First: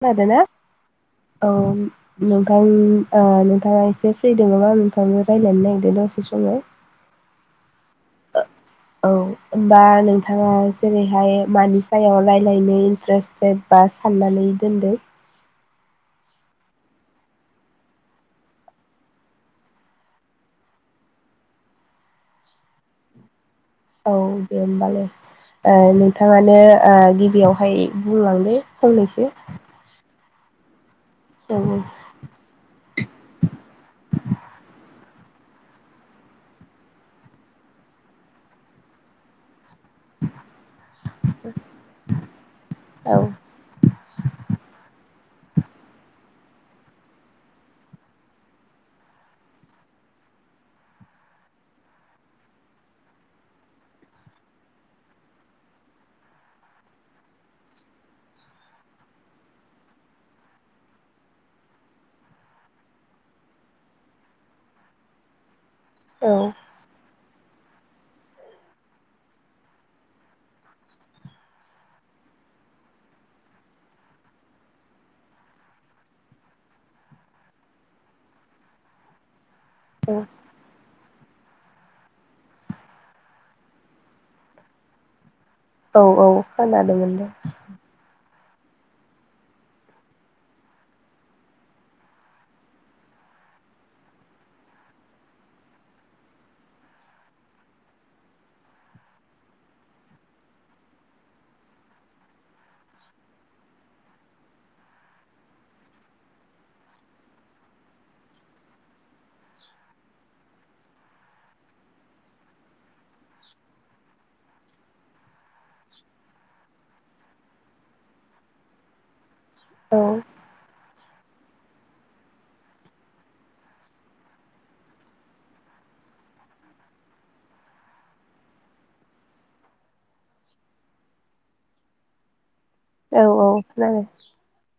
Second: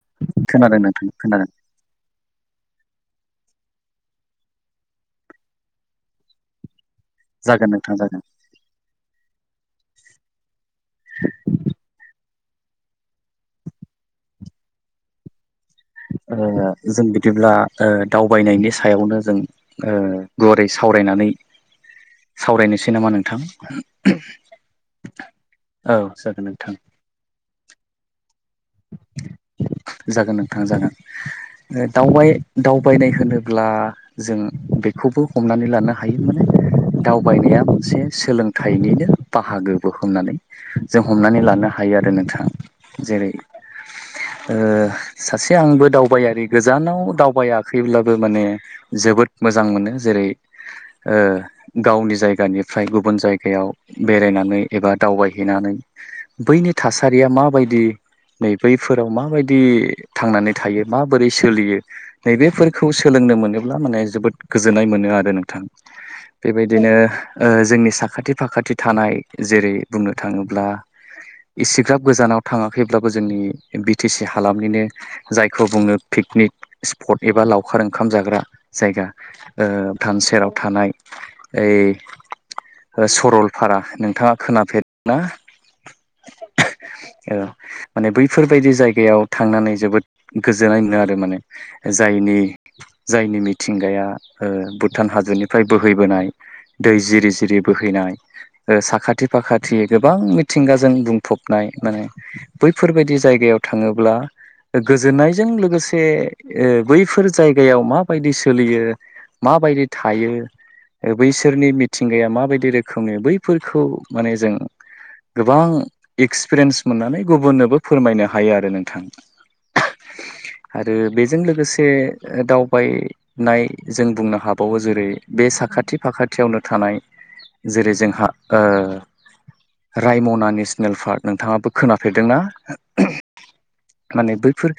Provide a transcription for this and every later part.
खोनादों ना खोनादों नोंथां खोनादों औ। नोंथां नोंथाङा एसे फ्रि दङामा नोंथाङो रायनानै नागिरदो दसे समाव जागोन नोंथां जागोन। औ हबा नोंथाङा जेरैहाय मानि सायाव रायज्लाय मिलायनो इन्टारेस्टेड बा साननानै दोनदो। जों बिदिब्ला दावबायनायनि सायावनो जों गुवारै सावरायनानै सावरायनोसै नामा नोंथां। औ दे होमबालाय औ जागोन नोंथाङानो नोंथां गिबियाव आवहाय बुंलांदो फननैसो जागोन नोंथां जागोन दावबायनाय होनोब्ला जोंङो खौबो हमनानै लानो हायो माने दावबायनाया मोनसे सोलोंथाइनिनो बाहागो। हमनानै जों हमनानै लानो हायो आरो नोंथाङा औ जेरै ओ सासे आंबो दावबायारि गोजानाव दावबायाखैब्लाबो माने जोबोद मोजां मोनो जेरै ओ गावनि जायगानिफ्राय गुबुन जायगायाव बेरायनो एबा दावबायहैनानै बैनि थासारिया माबायदि नै बैफोराव माबायदि थांनानै थायो माबोरै सोलियो नैबेफोरखौ सोलोंनो मोनोब्ला माने जोबोद गोजोननाय मोनो आरो नोंथां औ बेबायदिनो जोंनि साखाथि फाखाथि थानाय जेरै बुंनो थाङोब्ला इसिग्राब गोजानाव थाङो। थाङाखैब्लाबो जोंनि बि टि सि हालामनिनो जायखौ बुङो पिकनिक स्पट एबा लावखार ओंखाम जाग्रा जायगा थान औ सेराव थानाय ओइ सरलपारा नोंथाङा खोनाफेर ना? औ औ खोनादोंमोनदे माने बैफोरबायदि जायगायाव थांनानै जोबोद गोजोननाय मोनो आरो माने जायनि जायनि मिथिंगाया भुटान हादरनिफ्राय बोहैबोनाय दै जिरि जिरि बोहैनाय साखाथि फाखाथि गोबां मिथिंगाजों बुंफबनाय माने बैफोरबायदि जायगायाव थाङोब्ला गोजोननायजों लोगोसे बैफोर जायगायाव माबायदि सोलियो माबायदि थायो बैसोरनि मिथिंगाया माबायदि रोखोमनि बैफोरखौ माने जों गोबां एक्सपिरियेन्स मोननानै गुबुननोबो फोरमायनो हायो आरो नोंथां औ आरो बेजों लोगोसे दावबायनाय जों बुंनो हाबावो जेरै बे साखा साखाथि फाखाथियावनो थानाय जेरै जोंहा रायमना नेसनेल पार्क नोंथाङाबो खोनाफेरदोंना औ औ खोनादों माने बैफोर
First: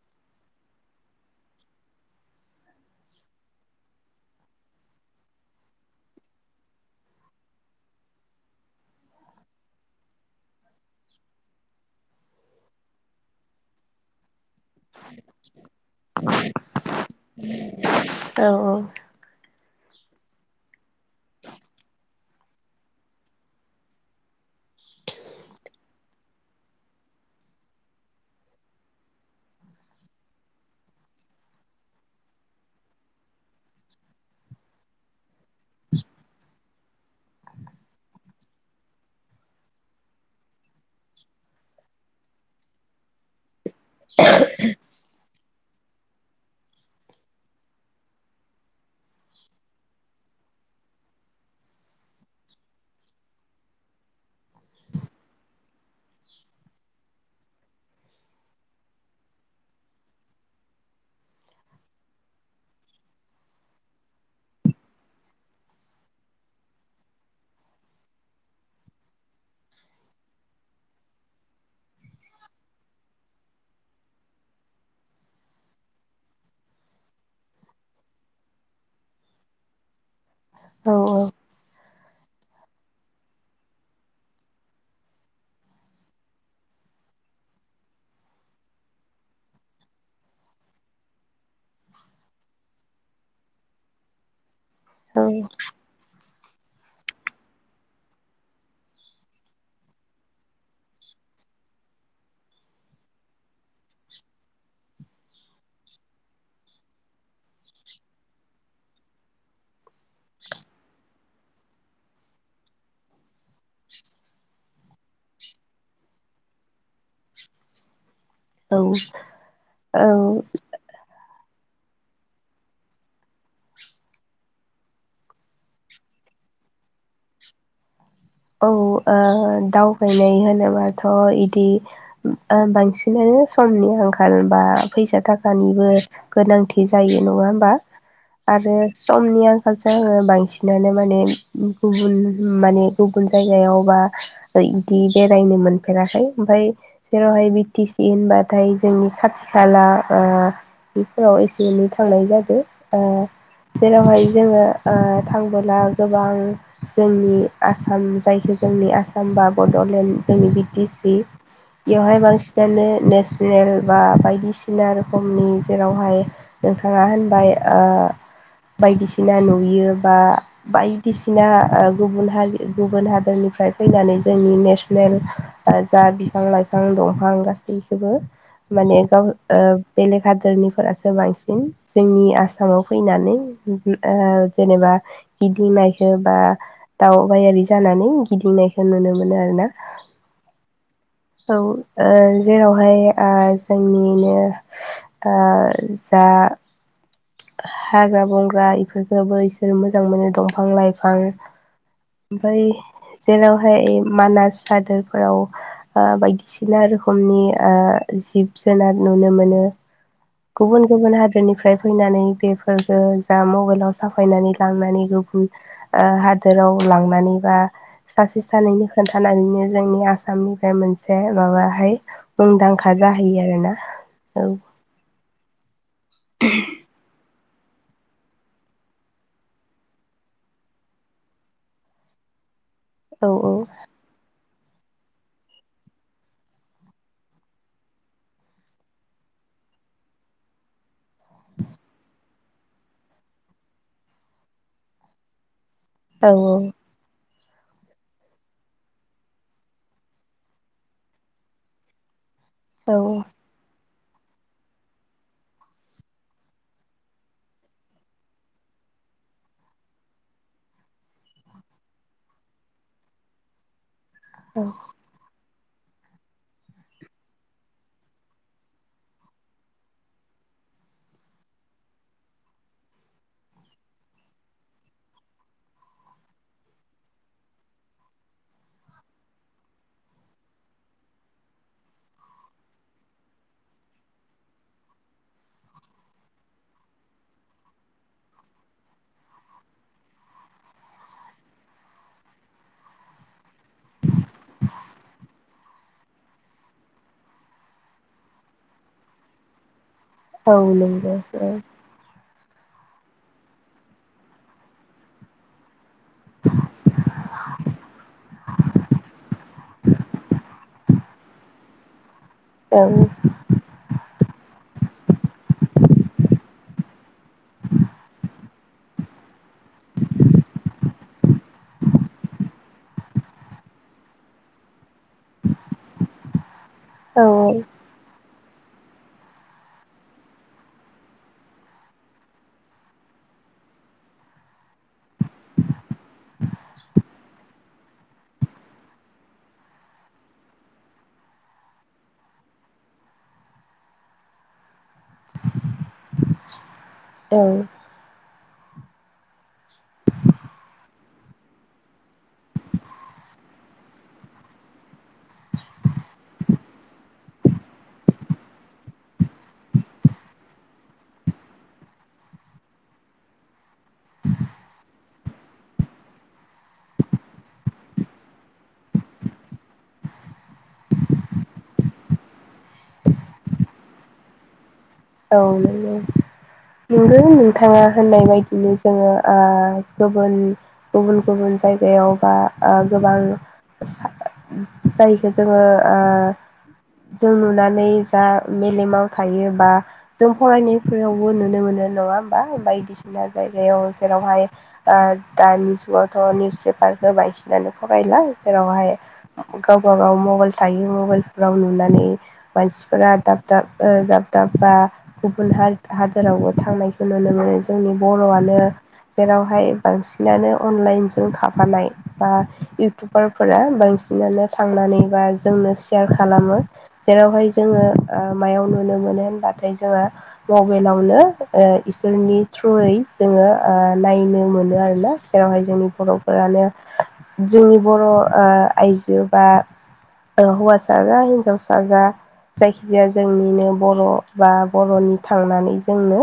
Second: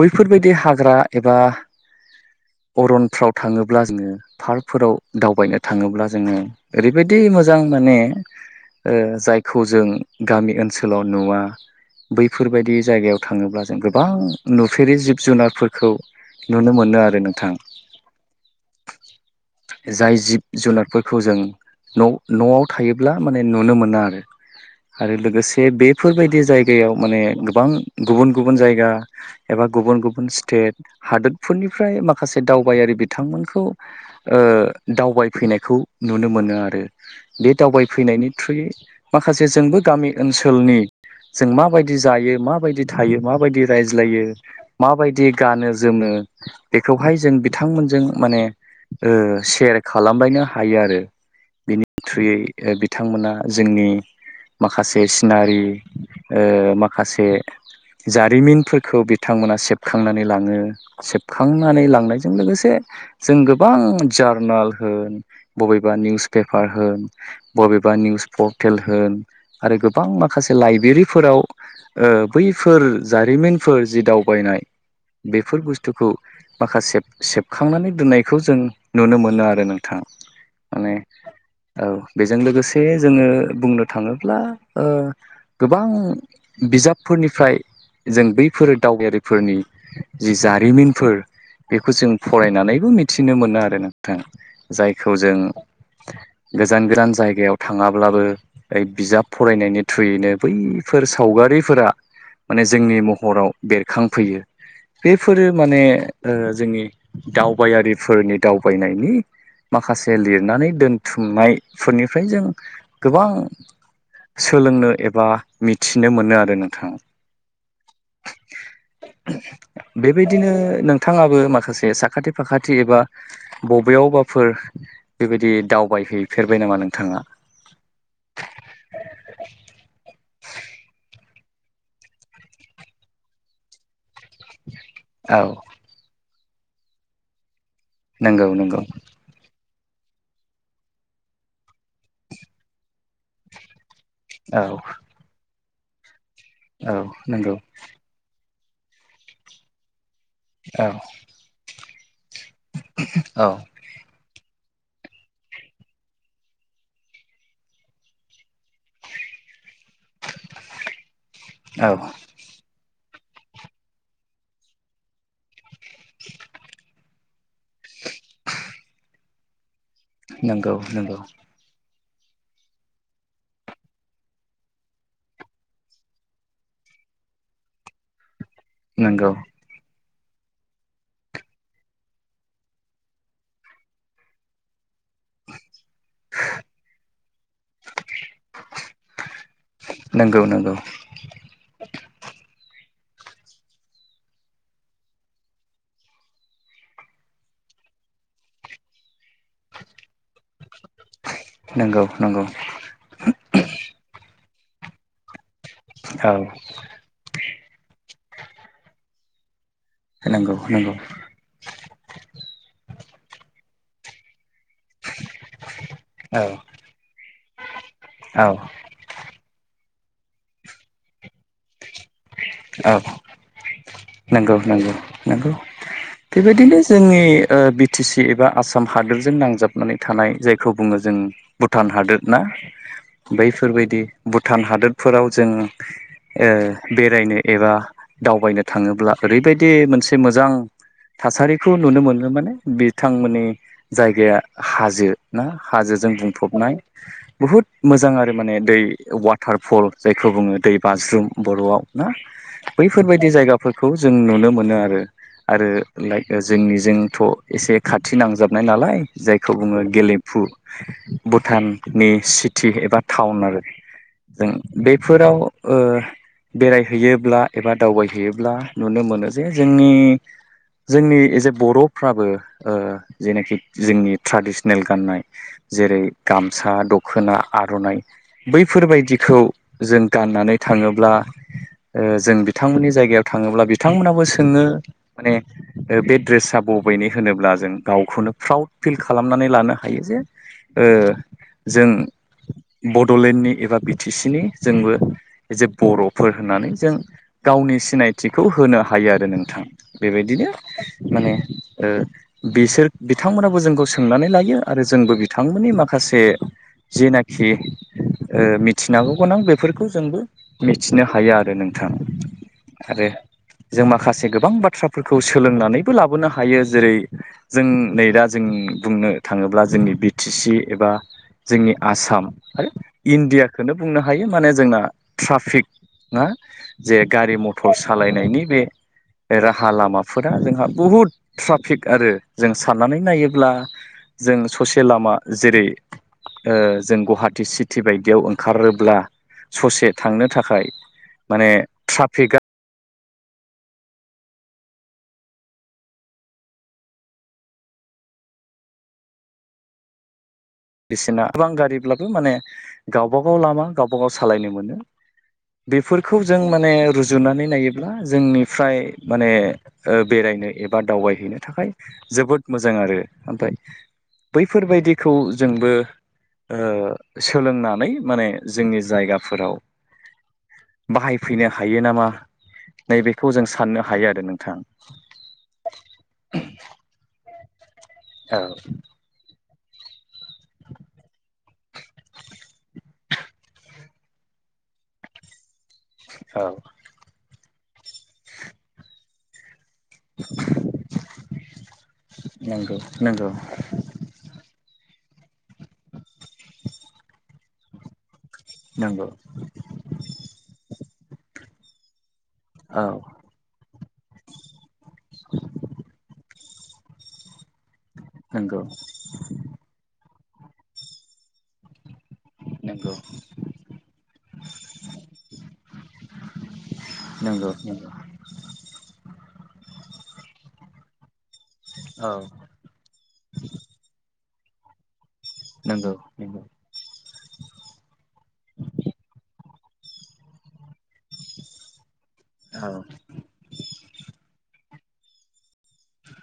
बैफोरबायदि हाग्रा एबा [unintelligible] [inaudible] अरनफ्राव थाङोब्ला जोङो पार्कफोराव दावबायनो थाङोब्ला जोङो ओरैबायदि मोजां माने ओ जायखौ जों गामि ओनसोलाव नुवा बैफोरबायदि जायगायाव थाङोब्ला जों गोबां नुफेरै जिब जुनारफोरखौ नुनो मोनो आरो नोंथां औ जाय जिब जुनारफोरखौ जों न'आव थायोब्ला माने नुनो मोना आरो आरो लोगोसे बेफोरबायदि जायगा जायगायाव माने गोबां गुबुन गुबुन जायगा एबा गुबुन गुबुन स्टेट हादोरफोरनि निफ्राय माखासे दावबायारि बिथांमोनखौ दावबायफैनायखौ नुनो मोनो आरो आरो बे दावबायफैनायनि थ्रुयै माखासे जोंबो गामि ओनसोलनि जों माबायदि जायो माबायदि थायो माबायदि रायज्लायो माबायदि गानो जोमो बेखौहाय जों बिथांमोनजों माने सेयार खालामबायनो हायो आरो बिनि थ्रुयै बिथांमोना जोंनि माखासे सिनारि माखासे जारिमिनफोरखौ बिथांमोना सेबखांनानै लाङो सेबखांनानै लांनायजों लोगोसे जों गोबां जार्नेल होन बबेबा निउस पेपार होन बबेबा बा निउज परटेल होन आरो गोबां माखासे लाइबेरि फोराव बैफोर जारिमिनफोर जि दावबायनाय बेफोर बुस्थुखौ माखासे सेबखांनानै दोननायखौ जों नुनो मोनो आरो नोंथाङा औ माने औ बेजों लोगोसे जोङो बुंनो थाङोब्ला गोबां बिजाबफोरनिफ्राय जों बैफोर दावबायारिफोरनि जि जारिमिनफोर बेखौ जों फरायनानैबो मिथिनो मोनो आरो नोंथां जायखौ जों गोजान गोदान जायगायाव थाङाब्लाबो ओइ बिजाब फरायनायनि थ्रुयैनो बैफोर सावगारिफोरा माने जोंनि महराव बेरखांफैयो बेफोरो माने जोंनि दावबायारिफोरनि दावबायनायनि माखासे लिरनानै दोनथुमनायफोरनिफ्राय जों गोबां सोलोंनो एबा मिथिनो मोनो आरो नोंथांा औ औ बेबायदिनो नोंथाङाबो माखासे साखाथि फाखाथि एबा बबेयावबाफोर बेबायदि दावबायहैफेरबाय हैबाय नामा नोंथाङा औ ओ दावबायनाय होनोबाथ' बिदि बांसिनानो समनि आंखाल बा फैसा औ थाखानिबो गोनांथि जायो नङा होमबा नंगौ आरो नंगौ समनिया हाबसा आङो बांसिनानो माने गुबुन माने गुबुन जायगायावबा औ बिदि बेरायनो मोनफेराखै ओमफफ्राय औ जेरावहाय नंगौ बि टि सि होनबा नाथाय जोंनि खाथि खाला बा औ बेफोराव एसे एनै थांनाय जादों । बा औ जेरावहाय जोङो आ थांबोला गोबां जोंनि आसाम जायखौ जोंनि आसाम बा बड'लेण्ड जोंनि बि टि सि औ एवाहाय बांसिनानो नेस नेल बा बायदिसिना रोखोमनि जेरावहाय नोंथाङा होनबाय आ बायदिसिना नुयो बा नंगौ नंगौ बायदिसिना ओ गुबुन हारि गुबुन हादरनिफ्राय फैनानै जोंनि नेसनेल आ जा बिफां लाइफां दंफां गासैखौबो माने गाव नंगौ ओ बेलेग हादोरनिफोरासो बांसिन जोंनि आसामाव फैनानै ओ जेनेबा गिदिं नायखौ बा दाउ बायारि जानानै गिदिंनायखौ नुनो मोनो आरो ना । नंगौ नंगौ औ ओ जेरावहाय आ जोंनिनो आ जा ग्रा हाग्रा बंग्रा इफोर बो इसोर मोजां मोनो दंफां लाइफां नंगौ नंगौ ओमफाय जेरावहाय मानास हादोरफोराव आ औ बायदिसिना रोखोमनि आ जिब जुनार नुनो मोनो नंगौ गुबुन नंगौ गुबुन हादोरनिफ्राय फैनानै बेफोरखौ जा मबाइलाव साफायनानै लांनानै गुबुन ओ औ हादोराव लांनानै बा सासे औ सानैनि खोन्थानानैनो जोंनि आसामनिफ्राय मोनसे माबाहाय मुंदांखा औ जाहैयो आरोना औ नंगौ । नंगौ नंगौ बेबायदिनो जोंनि ओ बिटि सि एबा आसाम हादोरजों नांजाबनानै थानाय जायखौ बुङो जों भुटान हादोर ना? बैफोरबायदि भुटान हादोरफोराव जों ओ बेरायनो एबा दावबायनो थाङोब्ला ओरैबायदि मोनसे मोजां थासारिखौ नुनो मोनो माने बिथांमोननि जायगाया हाजो ना? हाजोजों औ बुंफबनाय बुहुद मोजां आरो माने दै वाटारफल जायखौ बुङो दै बाज्रुम बर'आव ना? औ बैफोरबायदि जायगाफोरखौ जों नुनो मोनो आरो । आरो लाइक जोंनिजोंथ' एसे खाथि नांजाबनाय नालाय जायखौ बुङो गेलेफु भुटाननि सिटि एबा टाउन आरो । जों औ बेफोराव ओ बेराय हैयोब्ला एबा दावबायहैयोब्ला नुनो मोनो जे जोंनि जोंनि ए जे बर'फ्राबो ओ जेनाखि जोंनि ट्रेडिसनेल गाननाय जेरै गामसा दख'ना आर'नाइ बैफोरबायदिखौ जों गाननानै थाङोब्ला ओ जों बिथांमोननि जायगायाव थाङोब्ला बिथांमोनाबो सोङो माने ओ बे ड्रेसा बबाव बैनि होनोब्ला जों गावखौनो प्राउड फिल खालामनानै लानो हायो जे ओ जों बड'लेण्डनि एबा बि टि सि नि जोंबो जे बर'फोर होननानै जों गावनि सिनायथिखौ होनो हायो आरो नोंथां । बेबायदिनो औ नंगौ माने औ ओ बिसोर बिथांमोनाबो जोंखौ सोंनानै लायो आरो जोंबो बिथांमोननि मा खासे जेनाखि ओ मिथिनांगौ गोनां बेफोरखौ जोंबो मिथिनो हायो आरो नों थां औ । आरो जों माखासे गोबां बाथ्राफोर खौ सोलोंनानैबो लाबोनो हायो जेरै जों नै दा जोंनि बुंनो थाङोब्ला जोंनि बि टि सि एबा जोंनि आसाम आरो इण्डियाखोनो बुंनो हायो माने जोंना ट्राफिक ना जे औ गारि मथर सालायनायनि बे राहा लामाफोरा जोंहा बुहुद ट्राफिक आरो जों साननानै नायोब्ला जों ससे लामा जेरै ओ जों गुवाहाटि सिटि बाय दियाव ओंखारोब्ला ससे थांनो थाखाय माने ट्राफिकआ औ बिसिना गोबां गारिब्लाबो माने गावबा गाव लामा गावबा गाव सालायनो मोनो। बेफोरखौ जों माने रुजुनानै नायोब्ला जोंनिफ्राय माने ओ बेराय नो एबा दावबायहैनो थाखाय जोबोद मोजां आरो ओमफाय बैफोरबायदिखौ जोंबो ओ सोलोंनानै माने जोंनि जायगाफोराव बाहायफैनो हायो नामा नैबेखौ जों साननो हायो आरो नोंथां। औ नोंगौ नोंगौ नोंथाङा होननाय औ बायदिनो जोङो ओ गुबुन गुबुन गुबुन जायगायाव बा ओ गोबां जायखो जोङो ओ औ ‌जों नुनानै जा मेलेमाव थायो बा जों फरायनायफोरावबो नुनो मोनो नङा होमबा नंगौ बायदिसिना नंगौ जायगायाव जेरावहाय ओ ओ दानि जुगावथ' निउस पेपारखो होबाय बिनानै फरायला जेरावहाय नंगौ गावबागाव मबाइल थायो मबाइलफ्राव नुनानै औ मानसिफोरा दाब दाब ओ दाब दाब बा गुबुन हा- हादोर रावबो थांनायखौ नुनो मोनो जोंनि बर'आनो नंगौ जेरावहाय बांसिन बांसिनानो अनलाइनजों थाफानाय। बा नंगौ इउटुबारफोरा बांसिनानो थांनानै बा जोंनो सेयार खालामो। जेरावहाय नंगौ जोङो नंगौ ओ मायाव नुनो मोनो होनबाथाय जोङो मबाइलावनो ओ औ इसोरनि थ्रुयै जोङो ओ नायनो मोनो आरोना। जेरावहाय जोंनि नंगौ नंगौ बर'फोरानो जोंनि बर' ओ आइजो बा ओ हौवासा जा हिनजावसा जा औ जायखिजाया जोंनिनो बर' बा बर'नि थांनानै जोंनो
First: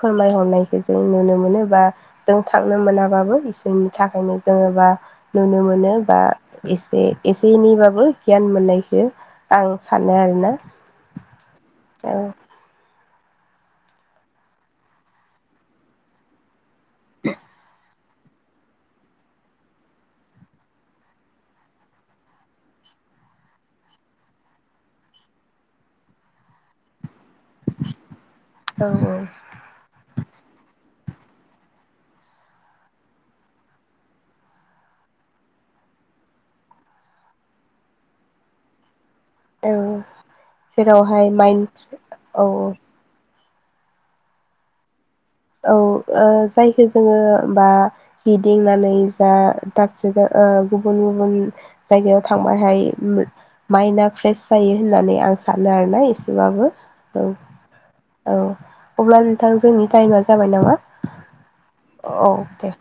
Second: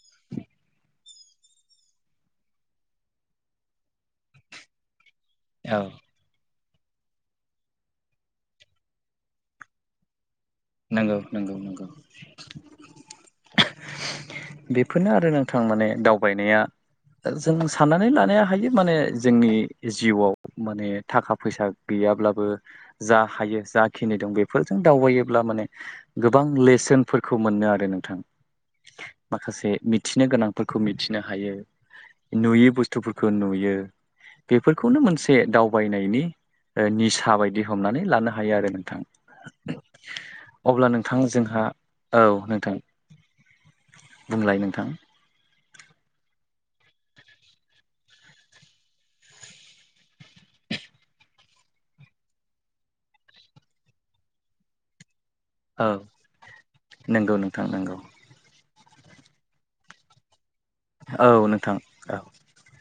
फोरमायहरनायखौ जों नुनो मोनो बा जों थांनो मोना बाबो बिसोरनि थाखायनो जोङो बा नुनो औ मोनो बा एसे एसे एनैबाबो गियान मोननायखो आं सानो आरोना। नोंगौ नोंगौ नोंगौ। औ बेफोरनो आरो नोंथां माने दावबायनाया जों सानना नानै लानाया हायो माने जोंनि जिउआव माने थाखा फैसा गैयाब्लाबो जा हायो जाखिनि दं बेफोरजों दावबायोब्ला माने गोबां लेसोन फोरखौ मोनो आरो नोंथां औ माखासे मिथिनो गोनांफोरखौ मिथिनो हायो। नुयि बुस्थुफोरखौ नुयो बेफोरखौनो मोनसे दावबायनायनि ओ निसा बायदि हमनानै लानो हायो आरो नोंथां। औ अब्ला नोंथां जेरावहाय जोंहा माइन औ औ। बुंलाय नोंथां। औ ओ जायखौ जोङो बा गिदिंनानै जा दाबसे जा ओ गुबुन गुबुन जायगायाव थांबायहाय माइन्दआ फ्रेश जायो होननानै आं सानो औ आरोना एसेबाबो औ नंगौ नोंथां नंगौ औ। अब्ला नोंथां जोंनि टाइमा जाबाय नामा औ नोंथां औ दे।